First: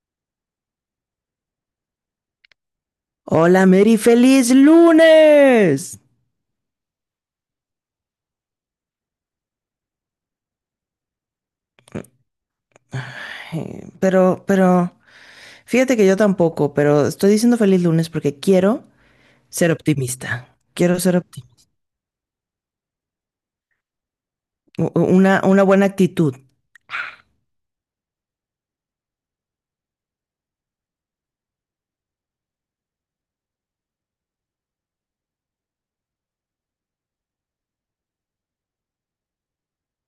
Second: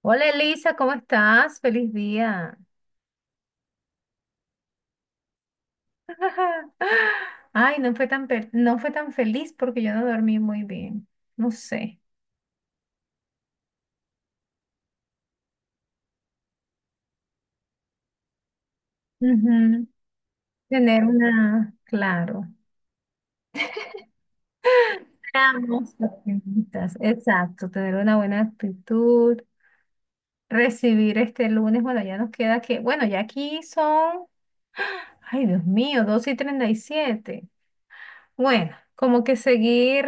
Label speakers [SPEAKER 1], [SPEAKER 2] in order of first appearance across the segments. [SPEAKER 1] Hola Elisa, ¿cómo estás? Feliz día.
[SPEAKER 2] Hola, Mary, feliz lunes.
[SPEAKER 1] Ay, no fue tan, no fue tan feliz porque yo no dormí muy bien. No sé.
[SPEAKER 2] Pero, fíjate que yo tampoco, pero estoy diciendo feliz lunes porque quiero ser
[SPEAKER 1] Ujú.
[SPEAKER 2] optimista. Quiero
[SPEAKER 1] Tener
[SPEAKER 2] ser optimista.
[SPEAKER 1] una, claro.
[SPEAKER 2] Una buena
[SPEAKER 1] Seamos
[SPEAKER 2] actitud.
[SPEAKER 1] optimistas. Exacto, tener una buena actitud, recibir este lunes. Bueno, ya nos queda que, bueno, ya aquí son, ay Dios mío, 2 y treinta y siete. Bueno, como que seguir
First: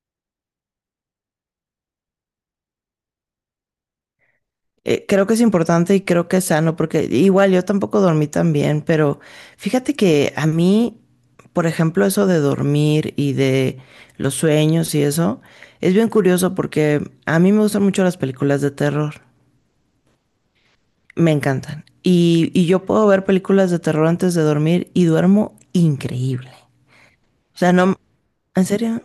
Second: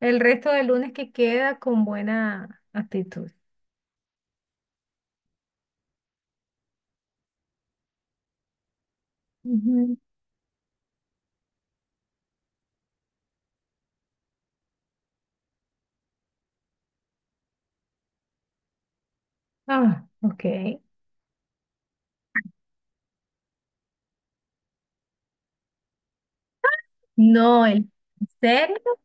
[SPEAKER 1] el resto del lunes que queda con buena actitud.
[SPEAKER 2] Creo que es importante y creo que es sano porque igual yo tampoco dormí tan bien, pero fíjate
[SPEAKER 1] Ujú.
[SPEAKER 2] que a mí, por ejemplo, eso de dormir y de los sueños y eso, es bien curioso porque a mí me gustan mucho las películas de terror.
[SPEAKER 1] Ah, ok.
[SPEAKER 2] Me encantan. Y yo puedo ver películas de terror antes de dormir y duermo increíble. O
[SPEAKER 1] No,
[SPEAKER 2] sea,
[SPEAKER 1] el...
[SPEAKER 2] no,
[SPEAKER 1] ¿En
[SPEAKER 2] en
[SPEAKER 1] serio?
[SPEAKER 2] serio,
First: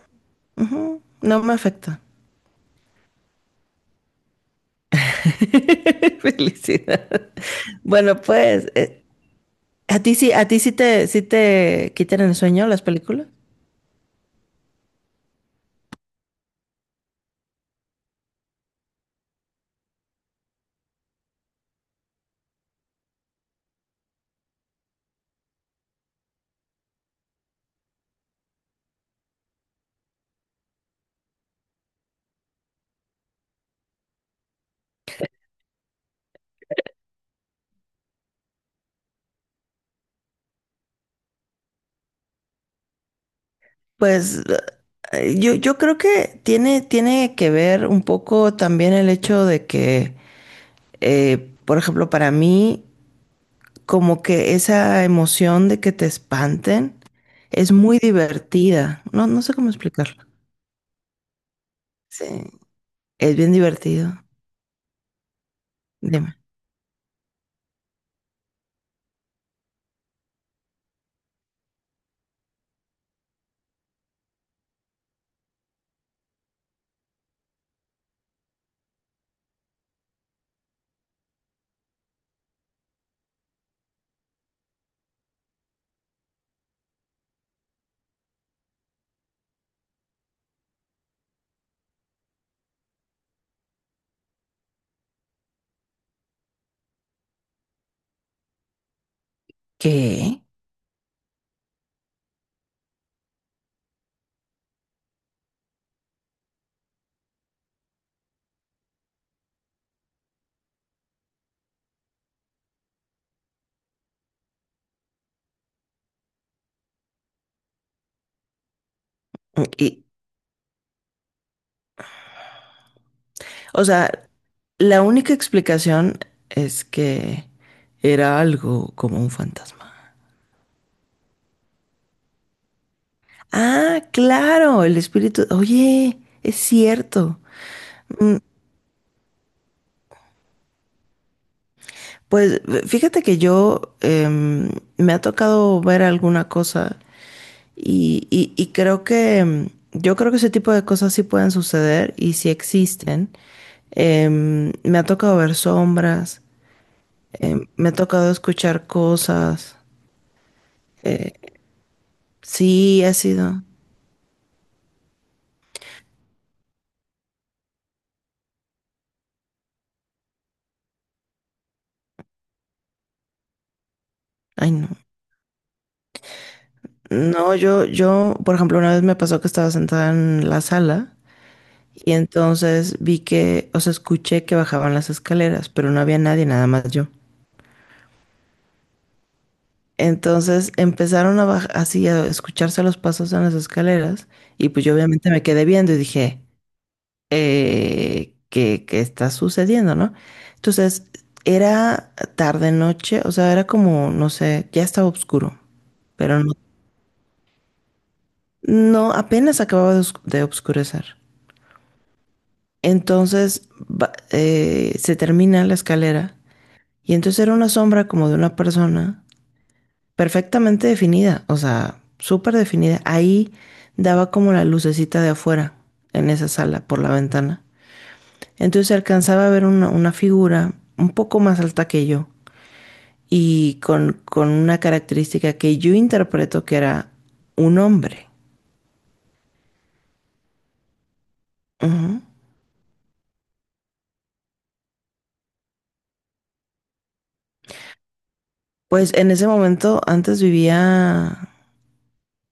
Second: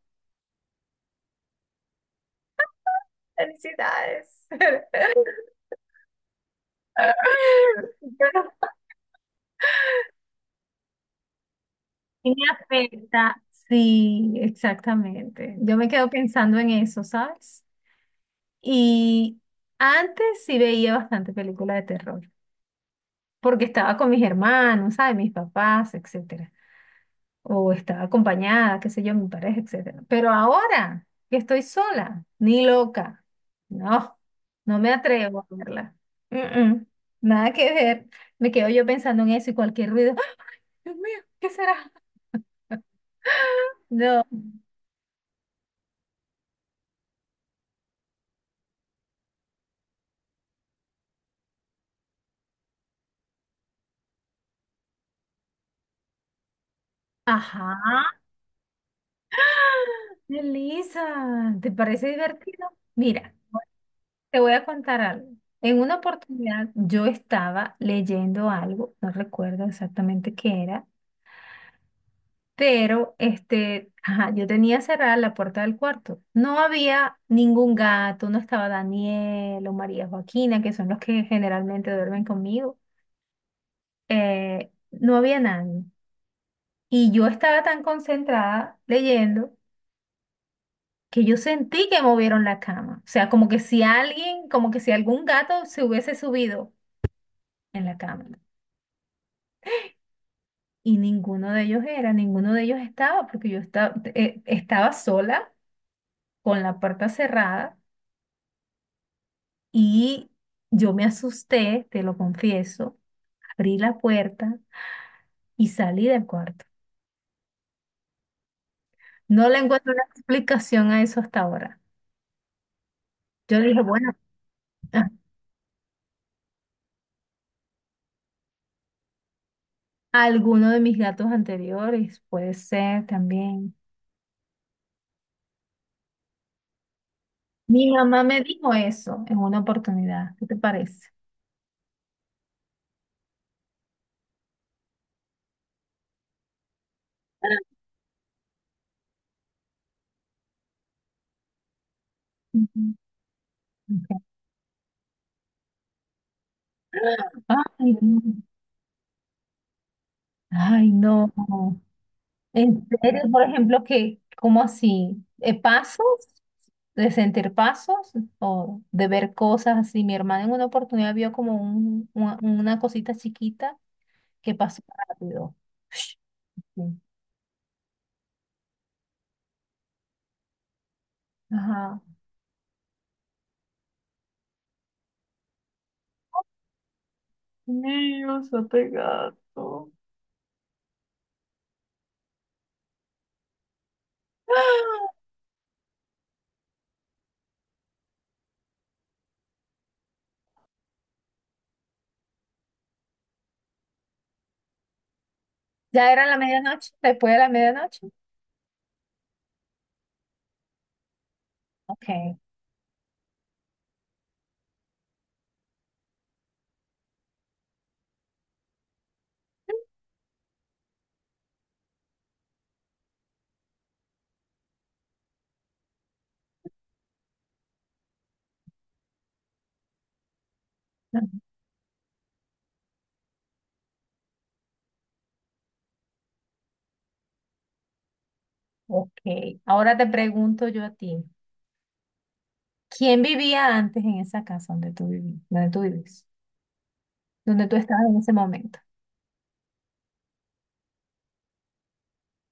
[SPEAKER 2] ujú, no me afecta.
[SPEAKER 1] Felicidades.
[SPEAKER 2] Felicidad. Bueno,
[SPEAKER 1] Pero
[SPEAKER 2] pues, ¿a ti sí, a ti sí te quitan
[SPEAKER 1] sí
[SPEAKER 2] el
[SPEAKER 1] me
[SPEAKER 2] sueño las películas?
[SPEAKER 1] afecta. Sí, exactamente. Yo me quedo pensando en eso, ¿sabes? Y antes sí veía bastante película de terror, porque estaba con mis hermanos, ¿sabes? Mis papás, etc. O estaba acompañada, qué sé yo, mi pareja, etcétera. Pero ahora que estoy sola, ni loca, no, no me atrevo a verla. Mm, mm, nada que ver. Me quedo yo pensando en eso y cualquier ruido. ¡Ah! Dios mío, ¿qué será? No.
[SPEAKER 2] Pues yo creo que tiene que ver un poco también el hecho de que, por ejemplo, para mí, como que esa emoción de que te espanten es muy
[SPEAKER 1] Ajá,
[SPEAKER 2] divertida. No, no sé cómo explicarlo.
[SPEAKER 1] Elisa, ¿te parece
[SPEAKER 2] Sí,
[SPEAKER 1] divertido? Mira,
[SPEAKER 2] es bien divertido.
[SPEAKER 1] te voy a contar algo. En una
[SPEAKER 2] Dime.
[SPEAKER 1] oportunidad yo estaba leyendo algo, no recuerdo exactamente qué era. Pero ajá, yo tenía cerrada la puerta del cuarto. No había ningún gato, no estaba Daniel o María Joaquina, que son los que generalmente duermen conmigo. No había nadie. Y yo estaba tan concentrada leyendo que yo sentí que movieron la cama. O sea, como que si alguien, como que si algún gato se hubiese subido en la cama.
[SPEAKER 2] ¿Qué?
[SPEAKER 1] Y ninguno de ellos era, ninguno de ellos estaba, porque yo estaba sola con la puerta cerrada y yo me asusté, te lo confieso, abrí la puerta y salí del cuarto. No le encuentro
[SPEAKER 2] Y,
[SPEAKER 1] una explicación a eso hasta ahora. Yo dije,
[SPEAKER 2] o
[SPEAKER 1] bueno,
[SPEAKER 2] sea, la única explicación es que era algo como un fantasma.
[SPEAKER 1] alguno de mis gatos anteriores puede ser también.
[SPEAKER 2] Ah, claro, el espíritu. Oye, es cierto.
[SPEAKER 1] Mi mamá
[SPEAKER 2] Mm,
[SPEAKER 1] me dijo eso en una oportunidad. ¿Qué te parece?
[SPEAKER 2] Pues fíjate que yo me ha tocado ver alguna cosa y, y creo que yo creo que ese tipo de cosas sí pueden suceder y sí
[SPEAKER 1] Ujú.
[SPEAKER 2] existen.
[SPEAKER 1] Ok.
[SPEAKER 2] Me ha tocado ver sombras, me ha
[SPEAKER 1] Ay, no.
[SPEAKER 2] tocado escuchar cosas.
[SPEAKER 1] Ay, no. En
[SPEAKER 2] Sí, ha
[SPEAKER 1] serio, por
[SPEAKER 2] sido.
[SPEAKER 1] ejemplo, que, ¿cómo así? ¿Pasos? ¿De sentir pasos? ¿O de ver cosas así? Mi hermana en una oportunidad vio como una cosita chiquita que
[SPEAKER 2] Ay,
[SPEAKER 1] pasó
[SPEAKER 2] no.
[SPEAKER 1] rápido.
[SPEAKER 2] No, por ejemplo, una vez me pasó que estaba sentada en la sala
[SPEAKER 1] Ajá.
[SPEAKER 2] y entonces vi que, o sea, escuché que bajaban las escaleras, pero no había nadie, nada más yo.
[SPEAKER 1] Dios, ate gato.
[SPEAKER 2] Entonces empezaron a bajar, así a escucharse los pasos en las escaleras y pues yo obviamente me quedé viendo y dije, ¿qué está sucediendo, no? Entonces era tarde noche, o sea, era como, no sé, ya estaba oscuro,
[SPEAKER 1] ¿Ya era la
[SPEAKER 2] pero no,
[SPEAKER 1] medianoche? ¿Después de la medianoche?
[SPEAKER 2] no apenas acababa de oscurecer.
[SPEAKER 1] Ok.
[SPEAKER 2] Entonces se termina la escalera y entonces era una sombra como de una persona perfectamente definida, o sea, súper definida. Ahí daba como la lucecita de afuera, en esa sala, por la ventana. Entonces alcanzaba a ver una figura un poco más alta que yo y con una característica que yo interpreto que era un hombre.
[SPEAKER 1] Ok. Ahora te pregunto yo a ti.
[SPEAKER 2] Ujú.
[SPEAKER 1] ¿Quién vivía antes en esa casa donde tú donde tú vives? Donde tú estabas en ese momento.
[SPEAKER 2] Pues en ese momento antes vivía,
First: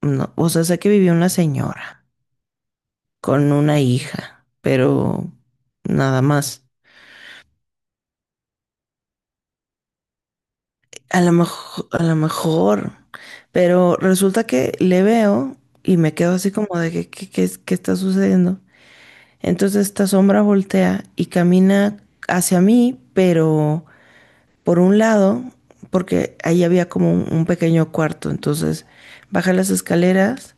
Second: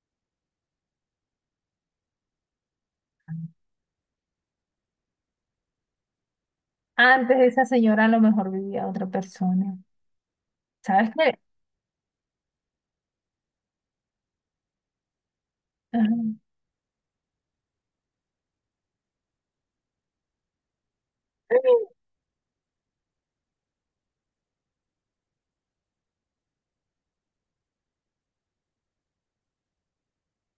[SPEAKER 2] no, o sea, sé que vivía una señora con una hija, pero nada más.
[SPEAKER 1] Antes de esa señora a lo mejor vivía otra persona. ¿Sabes qué?
[SPEAKER 2] A lo mejor, pero resulta que le veo y
[SPEAKER 1] Ajá.
[SPEAKER 2] me quedo así como de que, ¿qué está sucediendo? Entonces esta sombra voltea y camina hacia mí, pero por un lado, porque ahí había como un pequeño cuarto, entonces baja las escaleras,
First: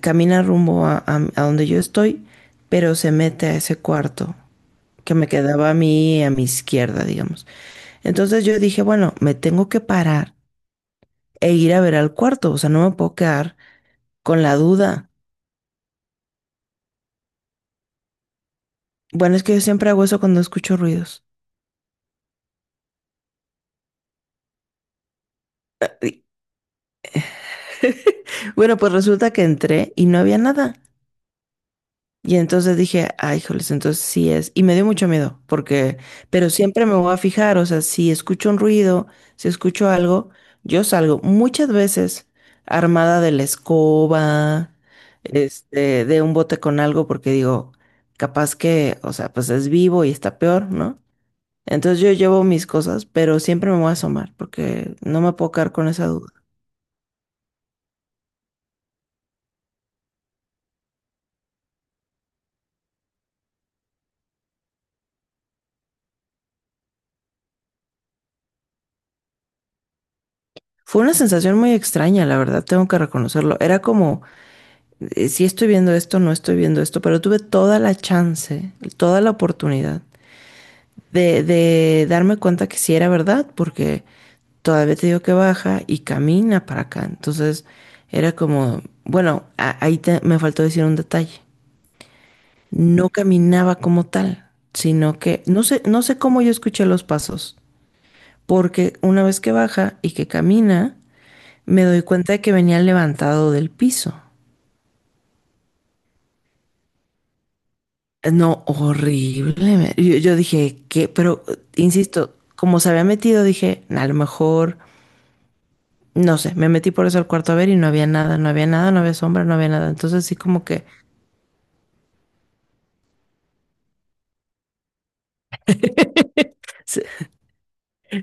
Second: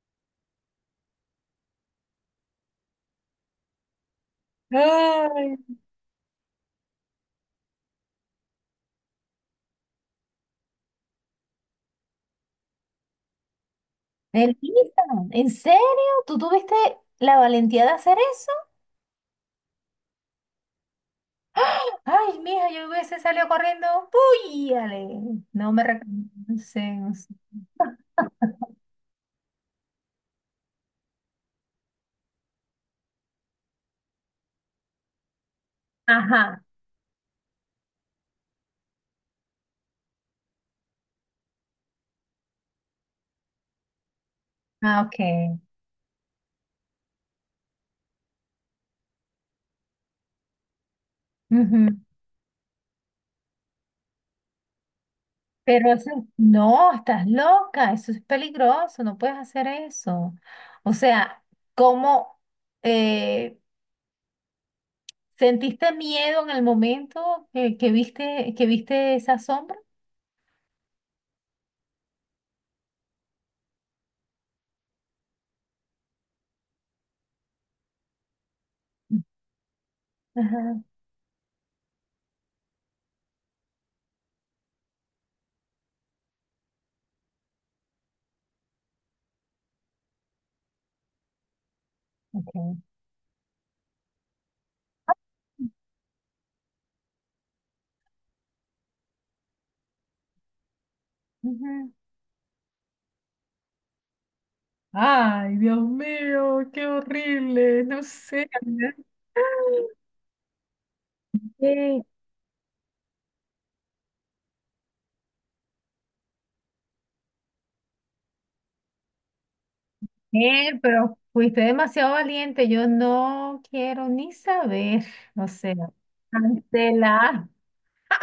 [SPEAKER 2] camina rumbo a donde yo estoy, pero se mete a ese cuarto que me
[SPEAKER 1] Ay,
[SPEAKER 2] quedaba a mí a mi izquierda, digamos. Entonces yo dije, bueno, me tengo que parar e ir a ver al cuarto. O sea, no me puedo quedar con la
[SPEAKER 1] Melissa,
[SPEAKER 2] duda.
[SPEAKER 1] ¿en serio? ¿Tú tuviste la valentía de hacer eso?
[SPEAKER 2] Bueno, es que yo siempre hago eso cuando escucho ruidos.
[SPEAKER 1] ¡Ah! Ay, mija, yo hubiese salido corriendo. ¡Puyale! No me reconocen.
[SPEAKER 2] Bueno, pues resulta que entré y no había nada. Y entonces dije, ay, joles, entonces sí es. Y me dio mucho miedo, porque, pero
[SPEAKER 1] Ajá.
[SPEAKER 2] siempre me voy a fijar, o sea, si escucho un ruido, si escucho algo, yo salgo muchas veces armada de la escoba,
[SPEAKER 1] Ah, ok.
[SPEAKER 2] este, de un bote con algo, porque digo, capaz que, o sea, pues es vivo y está peor, ¿no? Entonces
[SPEAKER 1] Ujú.
[SPEAKER 2] yo llevo mis cosas, pero siempre me voy a asomar porque no me puedo quedar con
[SPEAKER 1] Pero
[SPEAKER 2] esa duda.
[SPEAKER 1] no, estás loca. Eso es peligroso. No puedes hacer eso. O sea, ¿cómo? eh, ¿Sentiste miedo en el momento que viste esa sombra?
[SPEAKER 2] Fue una sensación muy extraña, la verdad, tengo que reconocerlo. Era como, si estoy viendo esto, no estoy viendo esto, pero tuve toda la chance, toda la oportunidad
[SPEAKER 1] Ajá,
[SPEAKER 2] de darme cuenta que sí era verdad, porque todavía te digo que baja y camina para acá. Entonces era como, bueno, me faltó decir un detalle.
[SPEAKER 1] ok.
[SPEAKER 2] No caminaba como tal, sino que no sé cómo yo escuché los pasos. Porque una vez que baja y que camina, me
[SPEAKER 1] Ujú.
[SPEAKER 2] doy cuenta de que venía levantado del piso.
[SPEAKER 1] Ay, Dios mío, qué horrible, no sé.
[SPEAKER 2] No,
[SPEAKER 1] Ana.
[SPEAKER 2] horrible. Yo dije, ¿qué? Pero,
[SPEAKER 1] Sí.
[SPEAKER 2] insisto, como se había metido, dije, a lo mejor, no sé, me metí por eso al cuarto a ver y no había nada, no había nada, no había sombra, no había nada. Entonces sí como que
[SPEAKER 1] Pero fuiste demasiado valiente. Yo no quiero ni saber. O sea,
[SPEAKER 2] se,
[SPEAKER 1] cancelar.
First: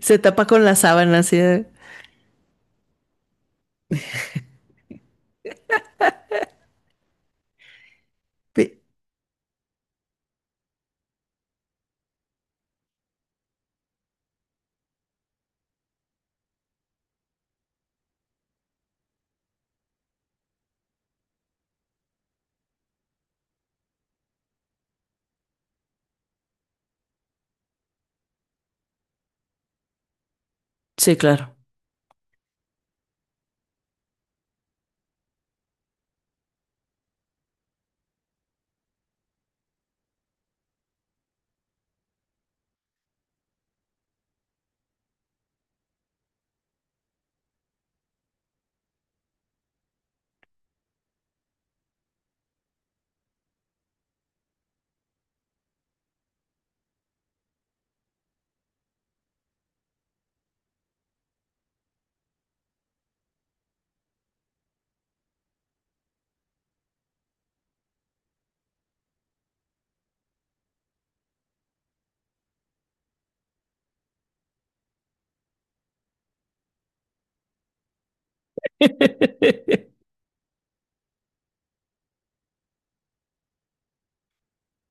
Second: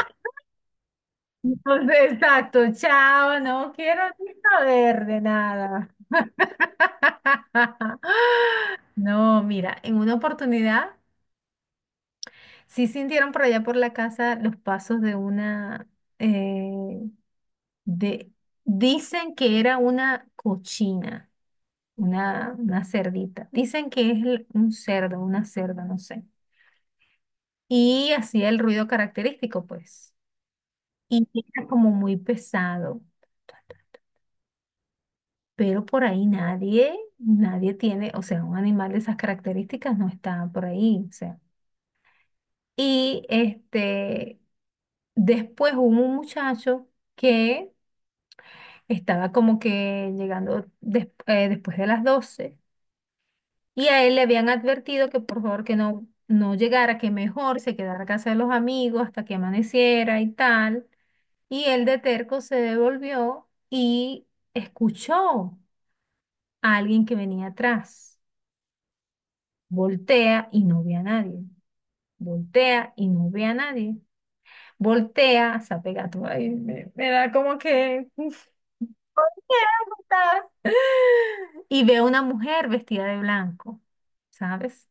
[SPEAKER 2] se tapa con la sábana así de.
[SPEAKER 1] Entonces, exacto, chao. No quiero ni saber de nada. No, mira, en una oportunidad. Sí sintieron por allá por la casa los pasos de una, eh, de, dicen que era una cochina, una cerdita. Dicen que es un cerdo, una cerda, no sé. Y hacía el ruido característico, pues.
[SPEAKER 2] Sí,
[SPEAKER 1] Y
[SPEAKER 2] claro,
[SPEAKER 1] era como muy pesado. Pero por ahí nadie, nadie tiene, o sea, un animal de esas características no está por ahí, o sea. Y después hubo un muchacho que estaba como que llegando después de las 12 y a él le habían advertido que por favor que no llegara, que mejor se quedara a casa de los amigos hasta que amaneciera y tal. Y él de terco se devolvió y escuchó a alguien que venía atrás. Voltea y no ve a nadie. Voltea y no ve a nadie. Voltea, se apega todo. Ay, me da como que Y veo una mujer vestida de blanco, ¿sabes?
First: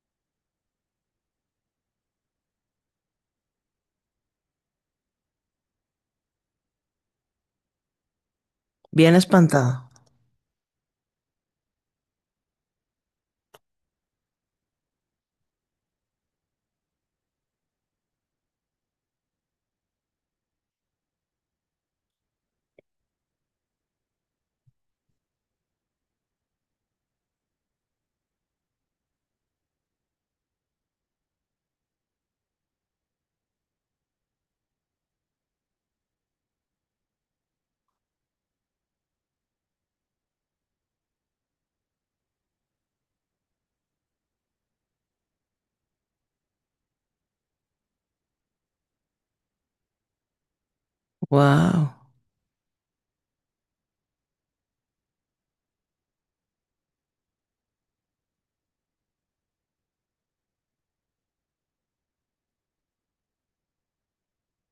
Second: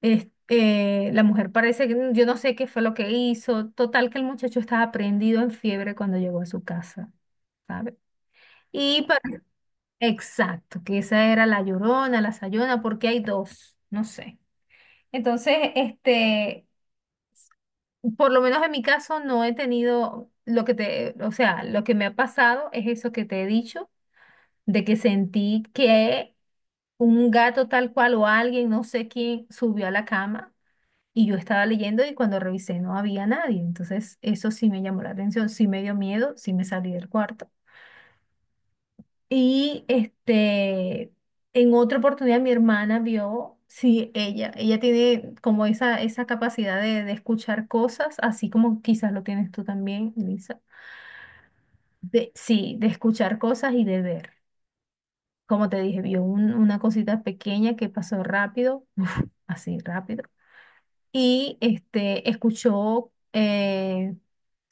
[SPEAKER 1] La mujer parece que yo no sé qué fue lo que hizo. Total que el muchacho estaba prendido en fiebre cuando llegó a su casa, ¿sabes? Y
[SPEAKER 2] bien espantado.
[SPEAKER 1] exacto, que esa era la llorona, la sayona, porque hay dos, no sé. Entonces, por lo menos en mi caso no he tenido lo que te, o sea, lo que me ha pasado es eso que te he dicho, de que sentí que un gato tal cual o alguien, no sé quién, subió a la cama y yo estaba leyendo y cuando revisé no había nadie. Entonces, eso sí me llamó la atención, sí me dio miedo, sí me salí del cuarto. Y en otra oportunidad mi hermana vio, sí, ella tiene como esa capacidad de escuchar cosas, así como quizás lo tienes tú también, Lisa.
[SPEAKER 2] Wow.
[SPEAKER 1] De, sí, de escuchar cosas y de ver. Como te dije, vio una cosita pequeña que pasó rápido, así rápido. Y escuchó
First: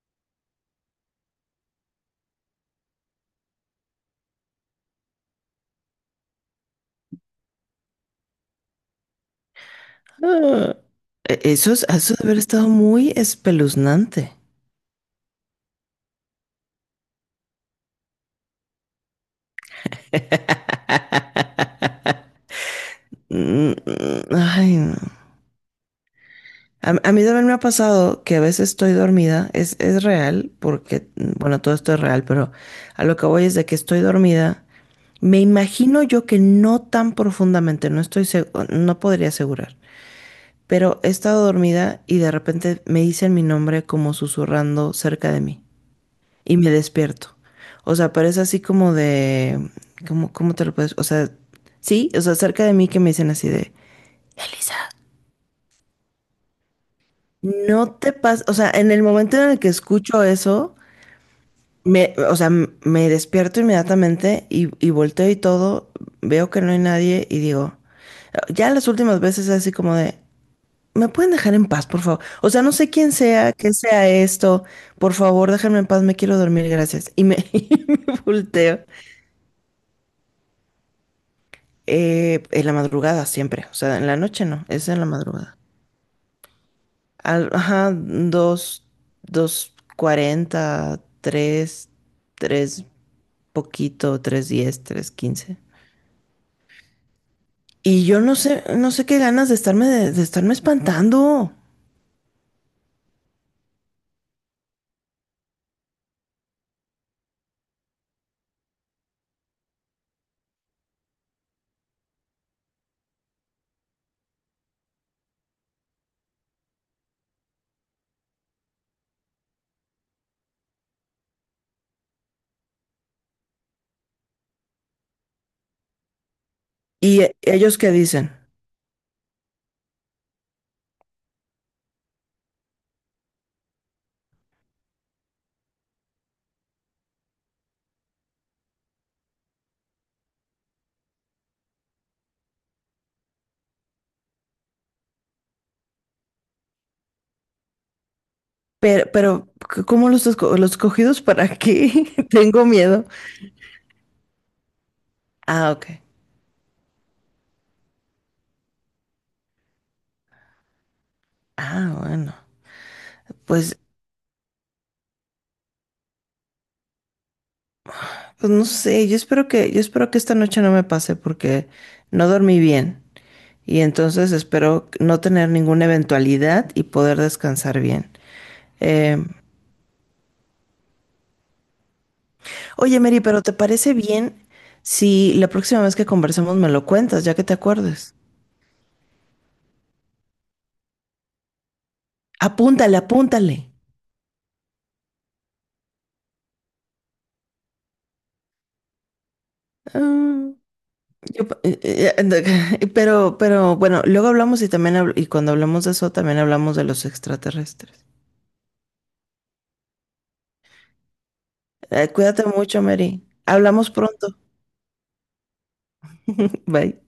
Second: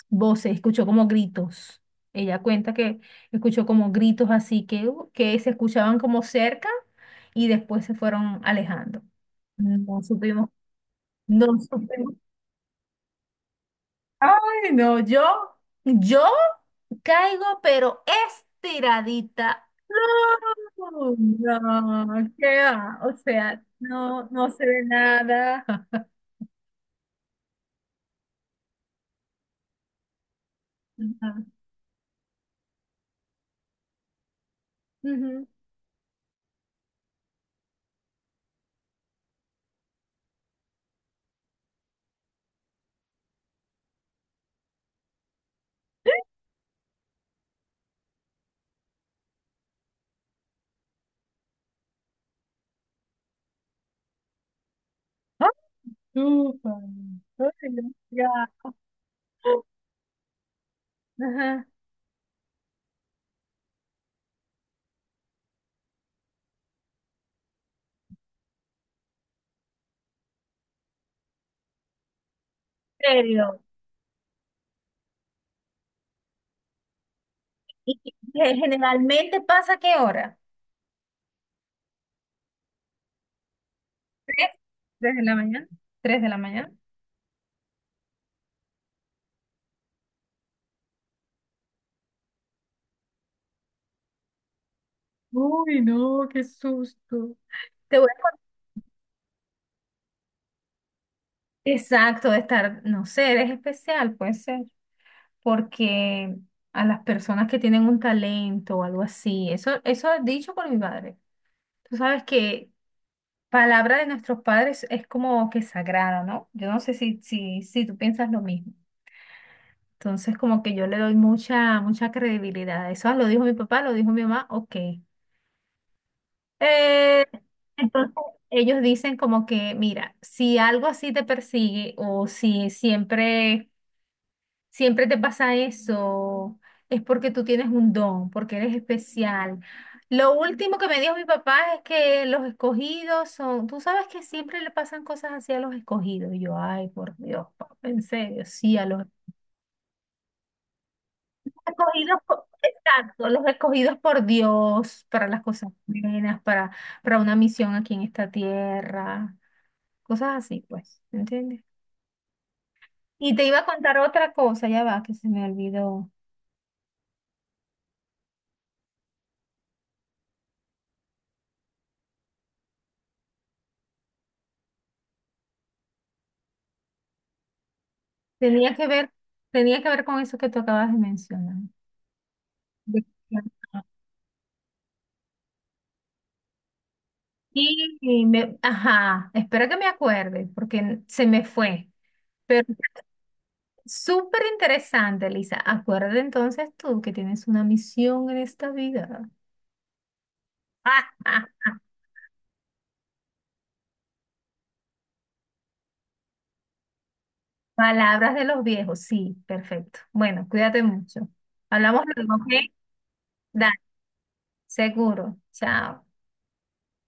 [SPEAKER 1] voces, escuchó como gritos. Ella cuenta que escuchó como gritos así que se escuchaban como cerca y después se fueron alejando. No supimos,
[SPEAKER 2] Ah,
[SPEAKER 1] no
[SPEAKER 2] Eso, es-
[SPEAKER 1] supimos.
[SPEAKER 2] eso debe haber estado muy espeluznante.
[SPEAKER 1] Ay, no, yo, caigo, pero estiradita. No, no, qué va, o sea,
[SPEAKER 2] Mm, mm.
[SPEAKER 1] no, no se
[SPEAKER 2] Ay,
[SPEAKER 1] ve
[SPEAKER 2] no.
[SPEAKER 1] nada.
[SPEAKER 2] A mí también me ha pasado que a veces estoy dormida, es real, porque,
[SPEAKER 1] Ajá.
[SPEAKER 2] bueno, todo esto es real, pero a lo que voy es de que estoy dormida. Me
[SPEAKER 1] Ujú.
[SPEAKER 2] imagino yo que no tan profundamente, no podría asegurar, pero he estado dormida y de repente me dicen mi nombre como susurrando cerca de mí y me despierto. O sea, pero es así como de, ¿cómo te lo puedes? O sea, sí, o sea, cerca de mí que me dicen así de, Elisa.
[SPEAKER 1] Súper. Ay,
[SPEAKER 2] No te
[SPEAKER 1] ya.
[SPEAKER 2] pasa, o sea, en el momento en el que escucho eso,
[SPEAKER 1] Ajá.
[SPEAKER 2] me, o sea, m- me despierto inmediatamente y volteo y todo, veo que no hay nadie y digo, ya las últimas veces así como de, ¿me pueden dejar en paz, por favor? O sea, no sé quién
[SPEAKER 1] ¿En
[SPEAKER 2] sea,
[SPEAKER 1] serio?
[SPEAKER 2] qué sea esto, por favor, déjenme en paz, me quiero dormir, gracias. Y
[SPEAKER 1] ¿Y
[SPEAKER 2] me
[SPEAKER 1] qué
[SPEAKER 2] volteo.
[SPEAKER 1] generalmente pasa a qué hora?
[SPEAKER 2] En la madrugada siempre, o sea, en la noche
[SPEAKER 1] ¿Tres?
[SPEAKER 2] no, es en la
[SPEAKER 1] ¿Tres de la
[SPEAKER 2] madrugada.
[SPEAKER 1] mañana? ¿Tres de la mañana?
[SPEAKER 2] Ajá, dos, 2:40, tres, tres poquito, 3:10, 3:15.
[SPEAKER 1] Uy, no, qué susto. Te
[SPEAKER 2] Y
[SPEAKER 1] voy
[SPEAKER 2] yo no
[SPEAKER 1] a-
[SPEAKER 2] sé, no sé qué ganas de estarme, de estarme espantando.
[SPEAKER 1] Exacto, de estar, no sé, eres especial, puede ser, porque a las personas que tienen un talento o algo así, eso es dicho por mi padre. Tú sabes que palabra de nuestros padres es como que sagrada, ¿no? Yo no sé si tú piensas lo mismo. Entonces, como que yo le doy mucha, mucha credibilidad eso. "Ah, lo dijo mi papá, lo dijo mi mamá, ok. Eh,
[SPEAKER 2] Y ellos qué
[SPEAKER 1] entonces,
[SPEAKER 2] dicen,
[SPEAKER 1] ellos dicen como que, mira, si algo así te persigue o si siempre, siempre te pasa eso, es porque tú tienes un don, porque eres especial. Lo último que me dijo mi papá es que los escogidos son, tú sabes que siempre le pasan cosas así a los escogidos. Y yo, ay, por Dios, papá, en serio, sí, a los
[SPEAKER 2] ¿cómo los escogidos para
[SPEAKER 1] escogidos,
[SPEAKER 2] qué? Tengo miedo.
[SPEAKER 1] exacto, los escogidos por Dios para las
[SPEAKER 2] Ah,
[SPEAKER 1] cosas
[SPEAKER 2] ok.
[SPEAKER 1] buenas, para, una misión aquí en esta tierra, cosas así, pues, ¿entiendes?
[SPEAKER 2] Ah, bueno.
[SPEAKER 1] Y te iba a
[SPEAKER 2] Pues,
[SPEAKER 1] contar otra cosa, ya va, que se me olvidó.
[SPEAKER 2] pues, no sé, yo espero que esta noche no me pase porque no dormí bien. Y entonces espero no tener ninguna eventualidad y poder descansar bien.
[SPEAKER 1] Tenía que ver,
[SPEAKER 2] Eh,
[SPEAKER 1] tenía que ver con eso que tú acabas de mencionar.
[SPEAKER 2] oye,
[SPEAKER 1] De-
[SPEAKER 2] Mary, pero ¿te parece bien si la próxima vez que conversemos me lo cuentas, ya que te acuerdes?
[SPEAKER 1] Y ajá, espera que me acuerde, porque se me fue. Pero
[SPEAKER 2] Apúntale, apúntale.
[SPEAKER 1] súper interesante, Lisa. Acuérdate entonces tú que tienes una misión en esta vida.
[SPEAKER 2] Ah, pero bueno, luego hablamos y también y cuando hablamos de eso también hablamos de los extraterrestres.
[SPEAKER 1] Palabras de los viejos, sí, perfecto. Bueno, cuídate mucho. Hablamos
[SPEAKER 2] Eh,
[SPEAKER 1] luego, ¿ok?
[SPEAKER 2] cuídate mucho, Mary.
[SPEAKER 1] Dale,
[SPEAKER 2] Hablamos pronto.
[SPEAKER 1] seguro. Chao.
[SPEAKER 2] Bye.